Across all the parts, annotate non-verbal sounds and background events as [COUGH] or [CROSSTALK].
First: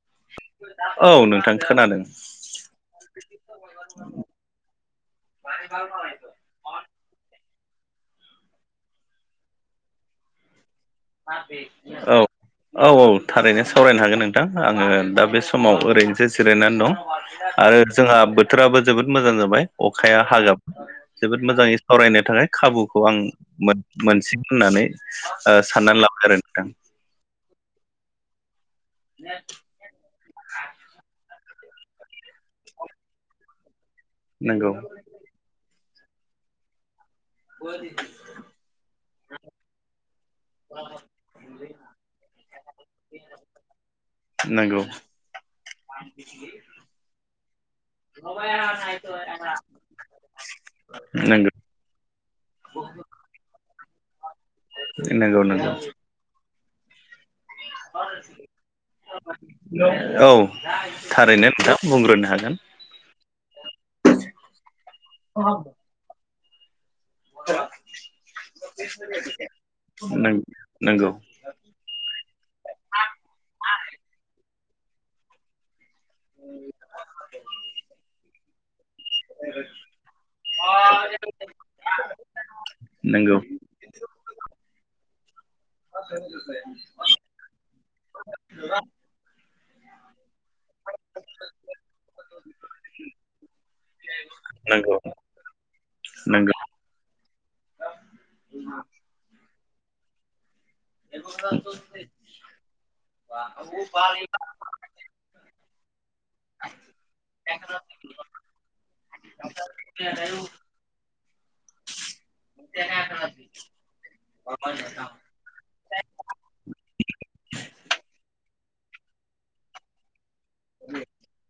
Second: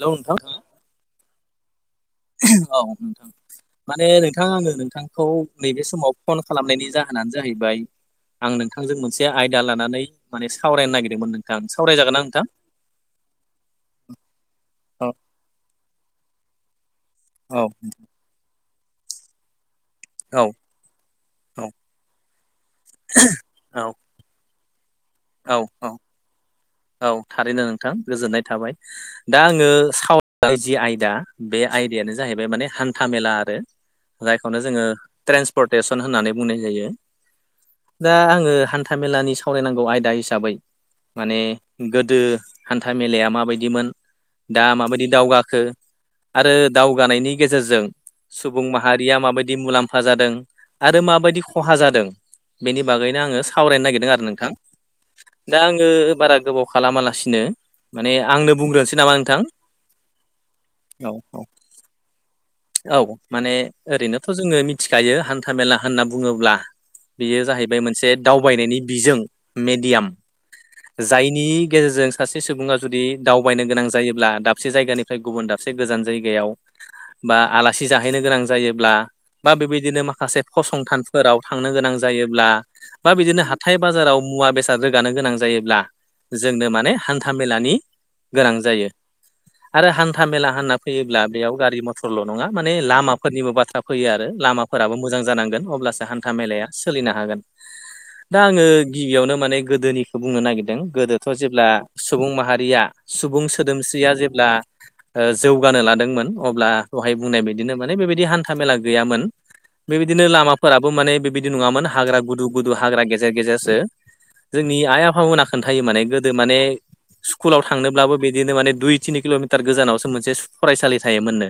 Hello नोंथां औ नोंथां खोनादों। औ नोंथां माने नोंथां आङो नोंथांखौ नैबे समाव फन खालामनायनि जाहोनानो जाहैबाय आं नोंथांजों मोनसे आयदा लानानै माने सावरायनो नागिरदों मोन नोंथां सावरायागोन औ ना नोंथां औ औ थारैनो सावरायनो हागोन नोंथां आङो औ दा बे समाव ओरैनोसो जिरायनानै दं औ आरो जोंहा बोथोराबो जोबोद मोजां जाबाय अखाया औ हागाब जोबोद औ मोजाङै सावरायनो थाखाय खाबुखौ आं औ मोनसि होननानै औ ओ औ साननानै लाबाय आरो नोंथां औ थारैनो नोंथां ।गोजोननाय थाबाय। दा आङो साव राय जि आयदा बे आयदायानो जाहैबाय माने हान्था मेला आरो जायखौनो नंगौ जोङो ट्रेन्सपर्टेसन होननानै बुंनाय जायो दा आङो हान्था मेलानि सावरायनांगौ आयदा हिसाबै माने गोदो हान्था मेलाया माबायदिमोन दा नंगौ माबायदि दावगाखो आरो दावगानायनि गेजेरजों सुबुं माहारिया माबायदि मुलाम्फा जादों आरो माबायदि नंगौ खहा जादों बेनि बागैनो आङो सावरायनो नागिरदों आरो नोंथां नंगौ दा आङो बारा गोबाव खालामालासिनो माने आंनो बुंग्रोनोसै नामा नोंथां [UNINTELLIGIBLE] औ औ औ थारैनो नोंथां बुंग्रोनो हागोन। औ माने ओरैनोथ' जोङो मिथिखायो हान्था मेला होनना बुङोब्ला बेयो जाहैबाय मोनसे दावबायनायनि बिजों मेडियाम। नंगौ जायनि गेजेरजों सासे सुबुङा जुदि दावबायनो गोनां जायोब्ला दाबसे जायगानिफ्राय गुबुन दाबसे गोजान जायगायाव बा आलासि जाहैनो गोनां जायोब्ला बा बेबायदिनो माखासे फसंथानफोराव थांनो गोनां जायोब्ला बा नंगौ बिदिनो हाथाय बाजाराव मुवा बेसाद रोगानो गोनां जायोब्ला ज नो माने, हान्था मेलानि गोनां जायो। आरो हान्था मेला होनना फैयोब्ला बेयाव गारि मट टरल' नङा माने लामाफोरनिबो बाथ्रा फैयो आरो लामाफोराबो नंगौ मोजां जानांगोन अब्लासो हान्था नंगौ मेलाया सोलिनो हागोन। दा आङो गिबियावनो माने गोदोनिखौ बुंनो नागिरदों गोदोथ' जेब्ला सुबुं माहारिया सुबुं सोदोमस्रिया जेब्ला ओ जौगानो लादोंमोन अब दहाय बुंनाय बायदिनो माने बेबायदि हान्था मेला गैयामोन। बेबायदिनो लामाफोराबो माने बेबायदि नङामोन हाग्रा गुदु गुदु हाग्रा गेजेर गेजेरसो। जोंनि आइ आफामोना खोन्थायो माने गोदो माने स्कुलाव थांनोब्लाबो बिदिनो माने दुइ तिनि किल'मिटार गोजानावसो मोनसे सु फरायसालि थायोमोननो।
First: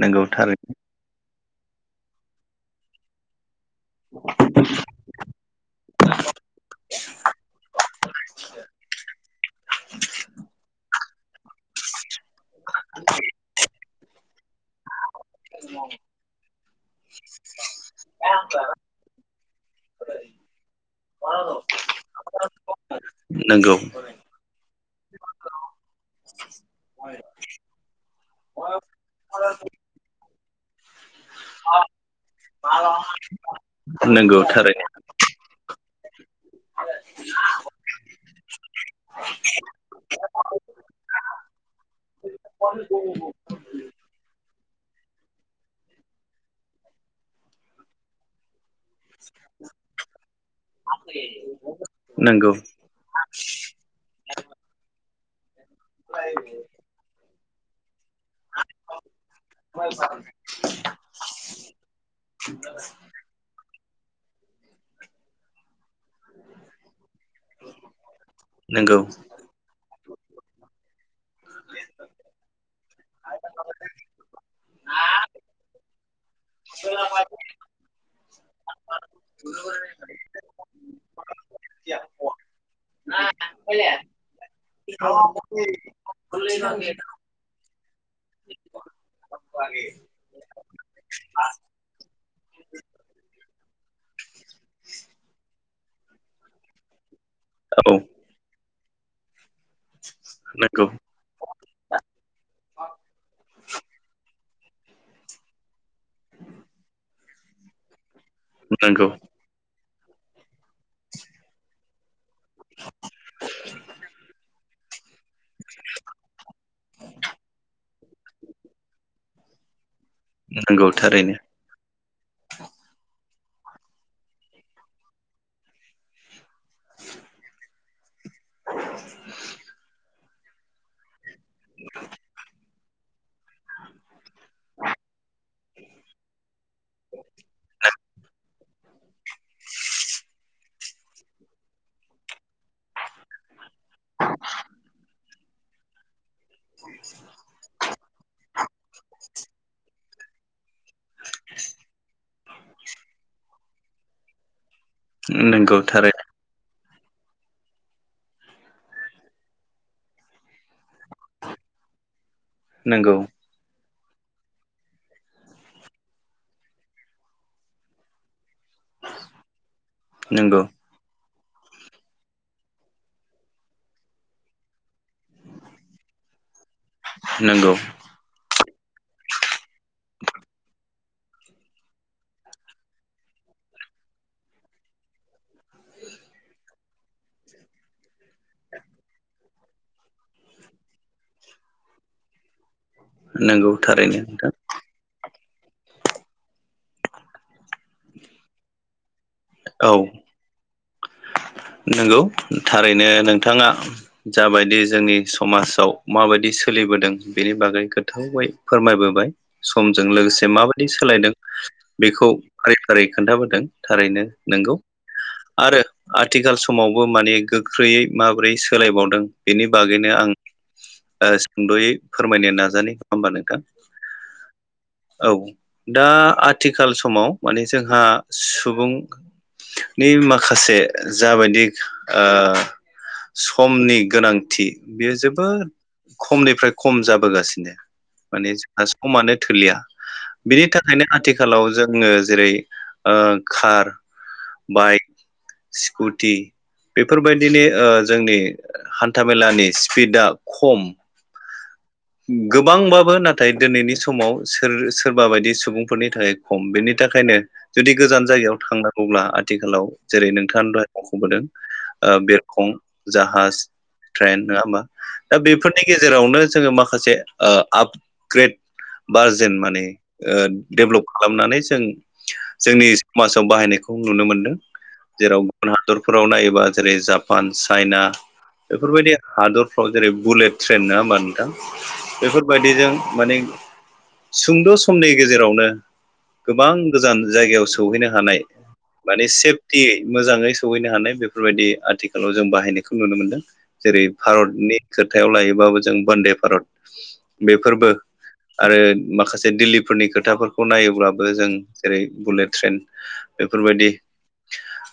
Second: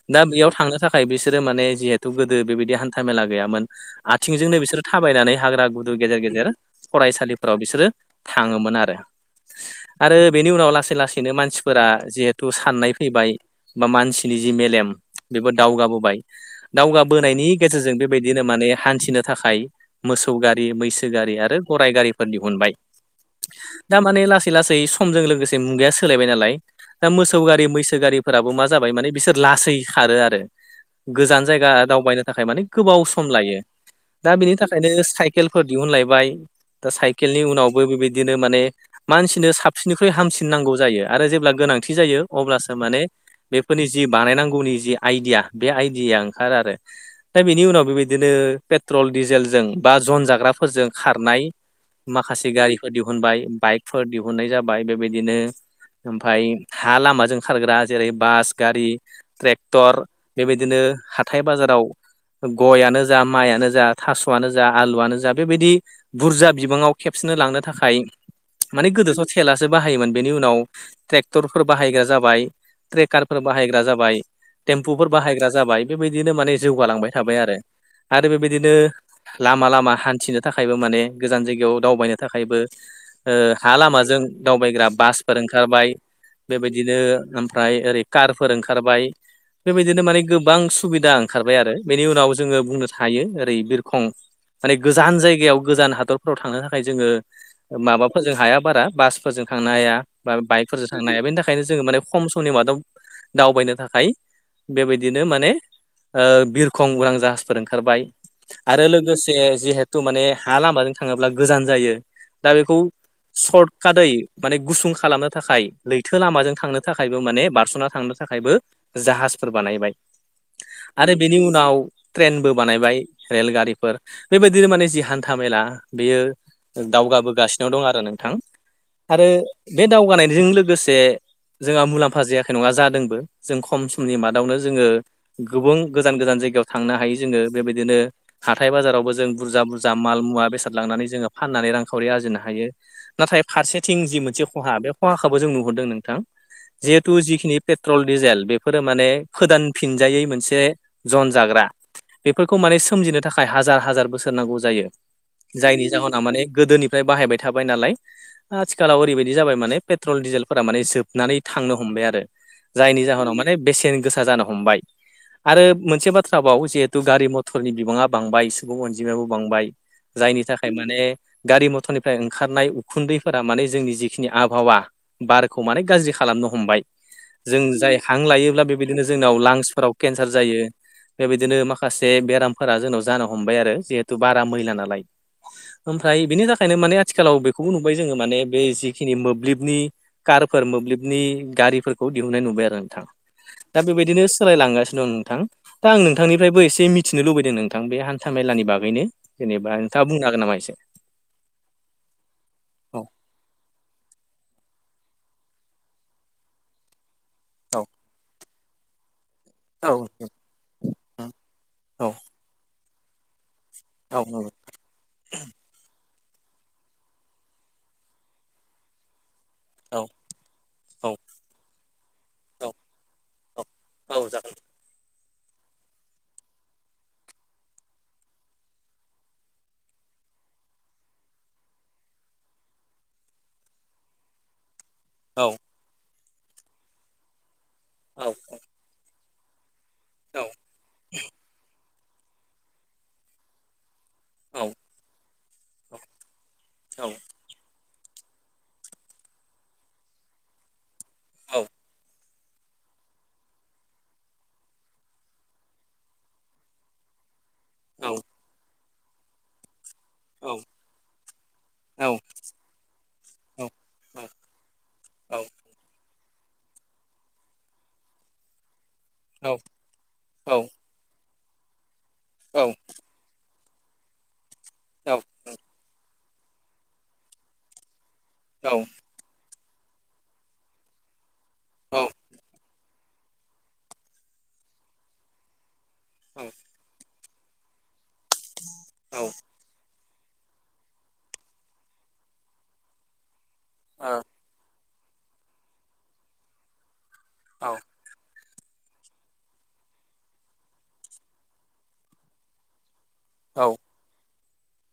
नंगौ दा बेयाव थारैनो थांनो थाखाय बिसोरो माने जिहेथु गोदो बेबायदि हान्था मेला गैयामोन आथिंजोंनो बिसोरो थाबायनानै हाग्रा गुदु गेजेर गेजेर फरायसालिफोराव बिसोरो थाङोमोन आरो। आरो बेनि उनाव लासै लासैनो मानसिफोरा जिहेथु साननाय फैबाय बा मानसि नि जि मेलेम बेबो दावगाबोबाय। दावगाबोनायनि गेजेरजों बेबायदिनो माने हान्थिनो थाखाय मोसौ गारि, मैसो गारि आरो गराइ गारिफोर दिहुनबाय। नंगौ दा माने लासै लासै समजों लोगोसे मुगाया सोलायबाय नालाय दा मोसौ गारि मैसो गारिफोराबो मा जाबाय माने बिसोर लासै खारो आरो गोजान जायगा दावबायनो थाखाय माने गोबाव सम लायो। दा नंगौ बेनि थारैनो थाखायनो साइकेलफोर दिहुनलायबाय दा साइकेलनि उनावबो बेबायदिनो माने मानसिनो साबसिननिख्रुइ हामसिनांगौ जायो आरो जेब्ला गोनांथि जायो अब्लासो माने बेफोरनि जि बानायनांगौनि जि आइडिया बे आइडियाया ओंखारो आरो। दा बेनि उनाव बेबायदिनो पेट्रल, डिजेलजों बा जन जाग्राफोरजों खारनाय माखासे नंगौ गारि बो दिहुनबाय बाइकफोर दिहुननाय जाबाय। बेबायदिनो ओमफाय हा लामाजों खारग्रा जेरै बास, गारि, ट्रेक्टर बेबायदिनो हाथाय बाजाराव गयआनो जा माइनो जा थास'आनो जा आलुआनो जा बेबायदि बुरजा बिबाङाव खेबसेनो लांनो थाखाय माने नंगौ गोदोथ' तेलासो बाहायोमोन बेनि उनाव ट्रेक्टरफोर बाहायग्रा जाबाय ट्रेकार फोर बाहायग्रा जाबाय, टेम्पुफोर बाहायग्रा जाबाय, बेबायदिनो माने जौगालांबाय थाबाय आरो। आरो बेबायदिनो लामा लामा हान्थिनो थाखायबो माने गोजान जायगायाव दावबायनो थाखायबो ओ हा लामाजों दावबायग्रा बासफोर ओंखारबाय। बेबायदिनो ओमफ्राय ओरै कारफोर ओंखारबाय बेबायदिनो माने गोबां सुबिदां ओंखारबाय आरो। बेनि उनाव जोङो बुंनो थायो ओरै बिरखं माने गोजान जायगायाव गोजान हादरफोराव थांनो थाखाय जोङो औ माबाफोर जों हाया बारा बास फोरजों थांनो हाया, बा नंगौ बाइकफोरजों थांनो हाया, बेनि थाखायनो जोङो माने खम समनि मादाव दावबायनो थाखाय। बेबायदिनो माने ओ बिरखं, उरां, जाहाजफोर ओंखारबाय। आरो नंगौ लोगोसे जिहेथ थ' माने हा लामाजों थाङोब्ला गोजान जायो। दा बेखौ सर्ट कादै माने गुसुं खालामनो थाखाय लैथो लामाजों थांनो थाखायबो माने बार ना थांनो थाखायबो जाहाजफोर बानायबाय। नंगौ आरो थारैनो बेनि उनाव ट्रेनबो बानायबाय रेलगारिफोर बेबायदिनो माने जि हान्था मेला बेयो दावगाबोगासिनो दं आरो नोंथां। आरो बे दावगानायजों लोगोसे जोंहा मुलाम्फा जायाखै नङा जादोंबो। जों खम समनि मादावनो जोङो गोबुं गोजान गोजान जायगायाव थांनो हायो जोङो। बेबायदिनो हाथाय बाजारावबो जों बुरजा बुरजा माल मुवा बेसाद लांनानै जोङो फाननानै रांखावरि आरजिनो हायो। नाथाय फारसेथिं जि मोनसे खहा बे खहाखौबो जों नुहरदों नोंथां। [INAUDIBLE] जिहेथु जिखिनि पेट्रल, डिजेल बेफोरो माने फोदान फिनजायै मोनसे जन जाग्रा। बेफोरखौ माने सोमजिनो थाखाय हाजार हाजार बोसोर नांगौ जायो। नंगौ जायनि जाहोनाव थारैनो माने गोदोनि फ्राय बाहायबाय थाबाय नालाय आथिखालाव ओरैबायदि जाबाय माने पेट्रल डिजेलफोरा माने जोबनानै थांनो ह हमबाय आरो, जायनि नंगौ जाहोनाव माने बेसेन गोसा जानो हमबाय। आरो मोनसे बाथ्रा बाव जिहेतु गारि मथरनि बिबाङा बांबाय सुबुं अनजिमायाबो बांबाय। जायनि नंगौ थाखाय माने गारि मथरनिफ्राय ओंखारनाय उखुन्दैफोरा माने जोंनि जिखिनि आबहावा बारखौ माने गाज्रि खालामनो हमबाय जों नंगौ जाय हां लायोब्ला बेबायदिनो जोंनाव लांसफोराव केन्सार जायो। बेबायदिनो माखासे बेरामफोरा जोंनाव जानो हमबाय आरो जिहेथु बारा मैला नालाय। ओमफ्राय बेनि थाखायनो माने आथिखालाव बेखौबो नुबाय जोङो माने बे जिखिनि मोब्लिबनि कारफोर मोबलिबनि गारिफोरखौ दिहुननाय नुबाय आरो नोंथां। नंगौ दा थारैनो बेबायदिनो नोंथां सोलायलांगासिनो दं नोंथां। दा आं नोंथांनिफ्रायबो एसे मिथिनो लुबैदों नोंथां। बे हान्था मेलानि बागैनो। जेनेबा औ नोंथाङा बुंनो हागोन नामा इसे? नंगौ औ थारैनो नोंथाङा जाबायदि जोंनि समाजाव माबायदि सोलि बोदों। बेनि बागै औ गोथौयै फोरमायबोबाय औ समजों लोगोसे माबाय दि सोलायदों औ बेखौ फारि फारि खोन्थाबोदों। औ थारैनो नंगौ। आरो आथिखाल समावबो माने गोख्रैयै माबोरै सोलायबावदों बेनि औ बागैनो आं औ ओ सुंद'यै फोरमायनो नाजानि नङा होमबा नोंथां। औ औ जागोन। औ दा आथिखाल समाव माने जोंहा सुबुं नि माखासे ओ जाबायदि ओ समनि गोनांथि बेयो औ जोबोद खमनिफ्राय खम जाबोगासिनो। औ माने जोंहा समानो थोलिया बिनि थाखायनो आथिखालाव जोङो जेरै ओ कार, औ बायक सिकुटि औ बेफोरबायदि दिनै ओ जोंनि हान्थामेलानि स्पिडा खम औ गोबांबाबो नाथाय दिनैनि समाव सोर सोरबा बायदि सुबुंफोरनि थाखाय खम बेनि थाखायनो जुदि गोजान जायगायाव थांनांगौब्ला आथिखालाव जेरै नोंथाङा दहाय मख'बोदों। ओ बे कं जाहाज ट्रेन नङा होमबा। दा बेफोरनि गेजेरावनो जोङो माख माखासे ओ आपग्रेड बार जेन माने ओ औ डेभलप खालामनानै जों जोंनि समाजाव बाहायनायखौ नुनो मोनदों जेराव गुबुन हादर, फोराव नायोबा जेरै जापान चाइना बेफोरबायदि हादरफ्राव जेरै बुलेट ट्रेन नङा होमबा नोंथां बेफोरबायदिजों माने सुंद' समनि गेजेरावनो गोबां गोजान जायगायाव सो सौहैनो हानाय माने सेफ, थि मोजाङै सहैनो हानाय बेफोरबायदि आथिखालाव जों बाहायनायखौ नुनो मोनदों, जेरै भारतनि खोथायाव लायोबाबो जों बन्दे भारत बेफोरबो आरो माखासे दिल्लीफोरनि खोथाफोरखौ नायोब्लाबो जों जेरै बुलेट, ट्रेन औ एफोरबायदि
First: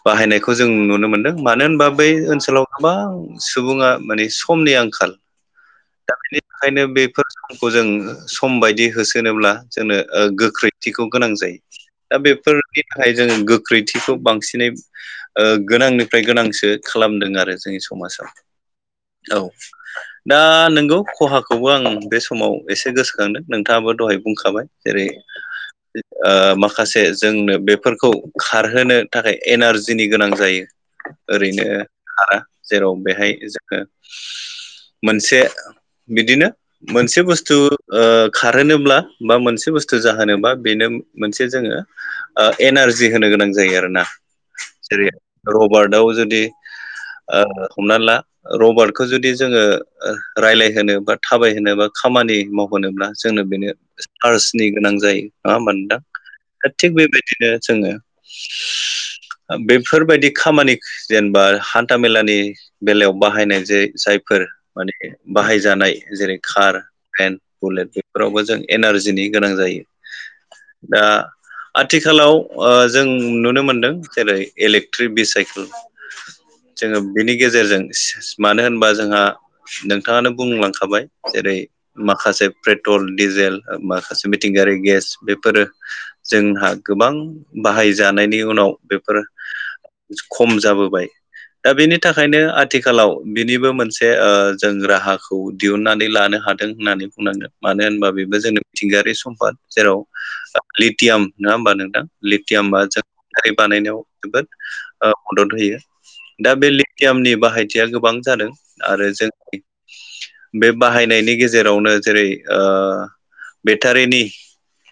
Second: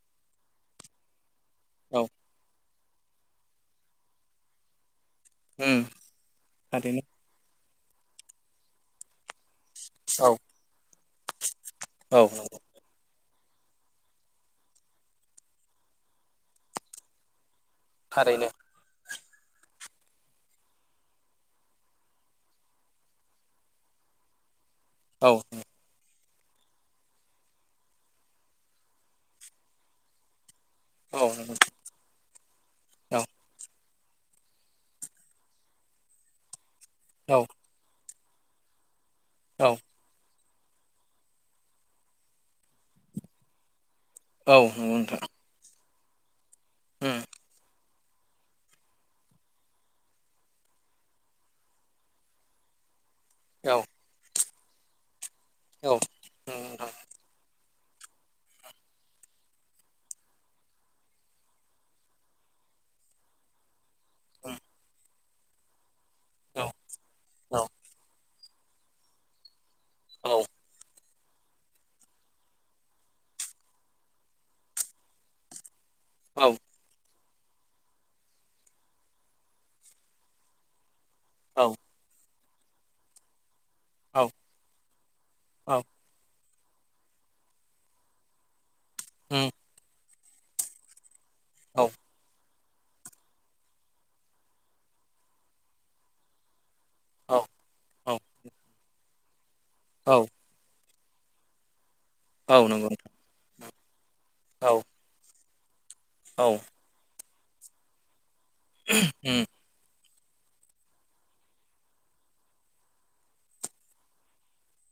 बाहायनायखौ जों नुनो मोनदों। मानो होनबा औ बै ओनसोलाव गोबां सुबुङा माने समनि आंखाल उम खायनो बेफोर समखौ जों सम बायदि होसोनोब्ला जोंनो ओ गोख्रैथिखौ गोनां जायो‌। दा बेफोर उम बेनि थाखाय जोङो गोख्रैथिखौ बांसिनै ओ गोनांनिफ्राय गोनांसो खालामदों आरो जोंनि सम, थारैनो समाजाव औ दा नंगौ खहाखौबो आं बे समाव एसे गोसोखांदों नोंथाङाबो दहाय बुंखाबाय जेरै औ नंगौ थारैनो औ ओ माखासे जोंनो बेफोरखौ खारहोनो थाखाय एनारजिनि गोनां जायो। औ नंगौ ओरैनो हारा जेराव बेहाय जोङो मोनसे बिदिनो, मोनसे बुस्थु खारहोनोब्ला बा औ मोनसे बुस्थु जाहोनोबा बेनो, मोनसे जोङो एनारजि होनो गोनां जायो। आरो ना औ जेरै रबार्टआव जुदि नंगौ ओ हमना ला रबार्टखौ जुदि जोङो रायलाय होनो बा थाबायहोनो बा खामानि मावहोनोब्ला जोंनो बेनो नोंथां उम चार्सनि गोनां जायो। नङा औ ओनबा नोंथां दा नंगौ थिग नोंथां बेबायदिनो जोङो। [INAUDIBLE] बेफोरबायदि खामानि जेनेबा हान्थामेलानि बेलायाव बाहायनाय जायो। जायफोर उम माने बाहायजानाय जेरै औ कार ट्रेन बुलेट बेफोरावबो जों एनारजिनि गोनां जायो। औ दा आथिखालाव ओ जों नुनो मोनदों जेरै इलेक्ट्रिक भसाइकेल औ जोङो बेनि गेजेरजों मानो होनबा जोंहा नों नोंथाङानो बुंलांखाबाय जेरै माखासे पेट्रल डिजेल औ माखासे मिथिंगायारि गेस बेफोरो औ जोंहा गोबां बाहायजानायनि उनाव बेफोर, उम खम जाबोबाय दा औ औ बेनि थाखायनो आथिखालाव बिनिबो मोनसे ओ जों राहाखौ दिहुनन्नानै लानो हादों, हादों होननानै औ बुंनांगोन मानो होनबा बेबो जोंनि मिथिंगायारि सम्पाद जेराव लिटियाम नङा होमबा नोंथां औ लिथियामबा नंगौ जों बानायनायाव जोबोद नोंथां ओ मदद होयो औ दा उम बे लेटियामनि बाहायथिया गोबां जादों आरो जों बे बाहायनायनि गेजेरावनो जेरै बेटारिनि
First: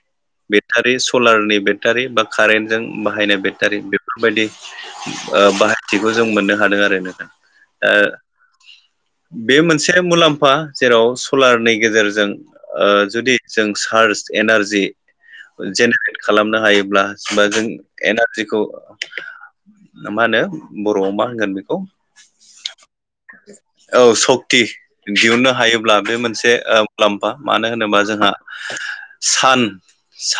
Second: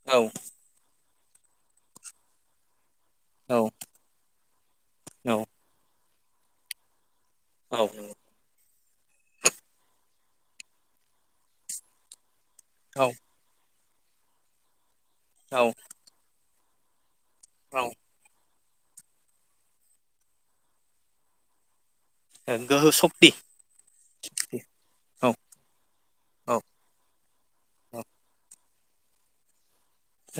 औ बेटारि सलारनि बेटारि बा कारेन्टजों बाहायनाय बेटारि बेफोरबायदि औ नंगौ बाहायथिखौ जों मोननो हादों आरो ना ओ बे मोनसे मुलाम्फा जेराव सलारनि गेजेरजों ओ जुदि, जों सार्स एनारजि जेनेरेट खालामनो हायोब्ला बा औ जों औ एनारजिखौ मा होनो बर'आव मा होनगोन बेखौ गोहो सक्ति औ सक्ति औ दिहुनन्नो हायोब्ला बे मोनसे औ ओ मुलाम्फा मानो होनोबा औ जोंहा सान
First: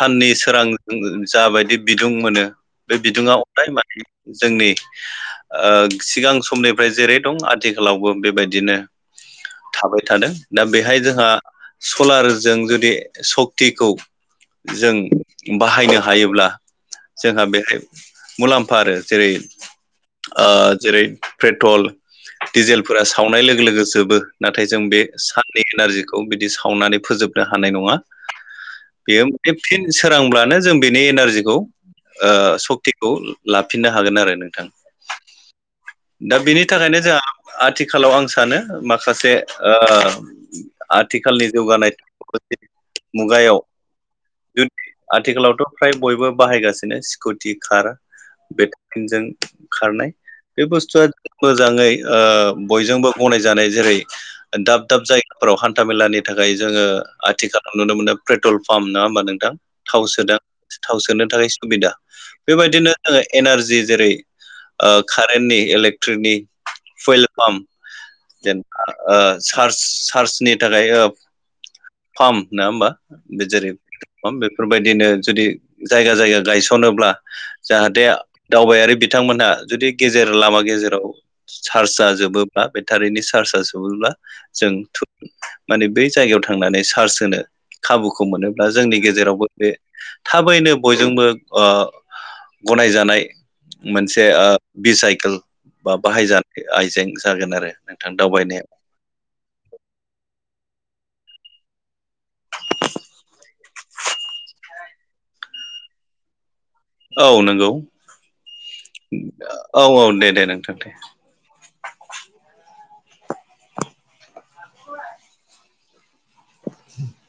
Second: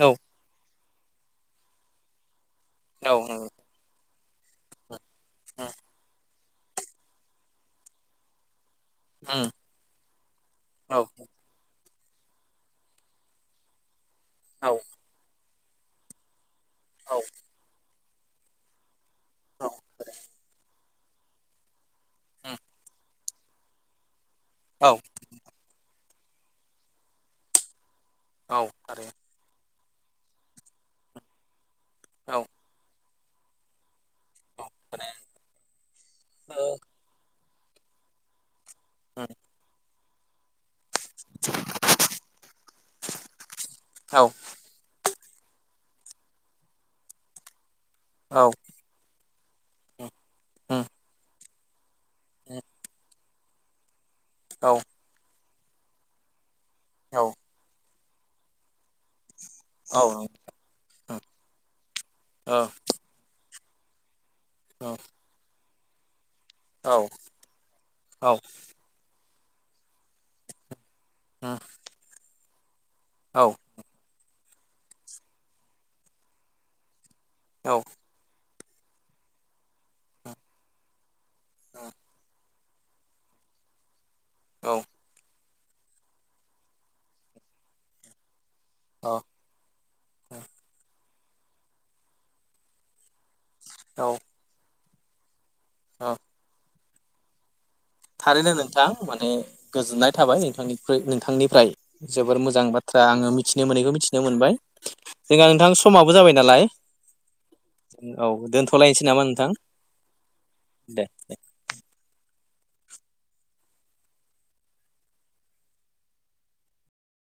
औ सोरांजों जाबायदि बिदुं मोनो बे औ बिदुङा अराय माने जोंनि ओ सिगां समनिफ्राय जेरै दं आथिखालावबो बेबायदिनो उम थाबाय थादों दा औ बेहाय जोंहा सलारजों जुदि सक्तिखौ औ जों बाहायनो हायोब्ला जोंहा बेहाय मुलाम्फा आरो जेरै औ जेरै ओ पेट्रल उम डिजेल, सावनाय लोगो लोगोजोबो नाथाय जों औ बे साननि एनारजिखौ बिदि सावनानै फोजोबनो हानाय नङा औ आरो बेयो। बे फिन सोरांब्लानो जों बेनि एनारजिखौ औ उम सक्ति, खौ लाफिननो हागोन आरो नोंथां दा बेनि थाखायनो जोंहा आथिखालाव आं सानो माखासे ओ आथिखालनि जौगानाय मुगायाव औ [UNINTELLIGIBLE] आथिखालावथ' फ्राय बयबो बाहायगासिनो स्कुटि कार औ बे जों खारनाय बे उम बुस्थुआ मोजाङै उम ओ बयजोंबो गनायजानाय जेरै औ उम औ दाब दाब जायगाफोराव हान्था मेलानि थाखाय जोङो औ। नुनो मोनदों पेट्रल फाम्प नङा होमबा नोंथां। औ थाव उम सोदां थाव सोनो औ थाखाय सुबिदा औ बेबायदिनो जोङो एनारजि जेरै ओ कारेन्टनि इलेक्ट्रिकनि फुइल पाम्प जेनबा ओ चार्ज चार्जनि थाखाय ओ [UNINTELLIGIBLE] फाम नङा होमबा बे जेरै बेफोरबायदिनो जुदि जायगा जायगा गायसनोब्ला औ जाहाथे दावबायारि बिथांमोनहा जुदि गेजेर लामा गेजेराव सार्जआ जोबो बेटारिनि चार्जआ जोबोब्ला जों माने बै जायगायाव थांनानै सार्च होनो खाबुखौ मोनोब्ला जोंनि औ औ गेजेरावबो बे थाबैनो बयजोंबो ओ गनायजानाय। मोनसे ओ बि साइकेल बा बाहायजानाय आइजें जागोन आरो। नोंथां थारैनो दावबायनायाव नोंथां माने गोजोननाय थाबाय नोंथांनि नोंथांनिफ्राय। जोबोर मोजां बाथ्रा आङो मिथिनो मोनैखौ मिथिनो मोनबाय। जोंहा नोंथां समाबो जाबाय नालाय। औ नंगौ औ दोनथ'लायनोसै नामा नोंथां औ औ दे दे नोंथां दे। [INAUDIBLE]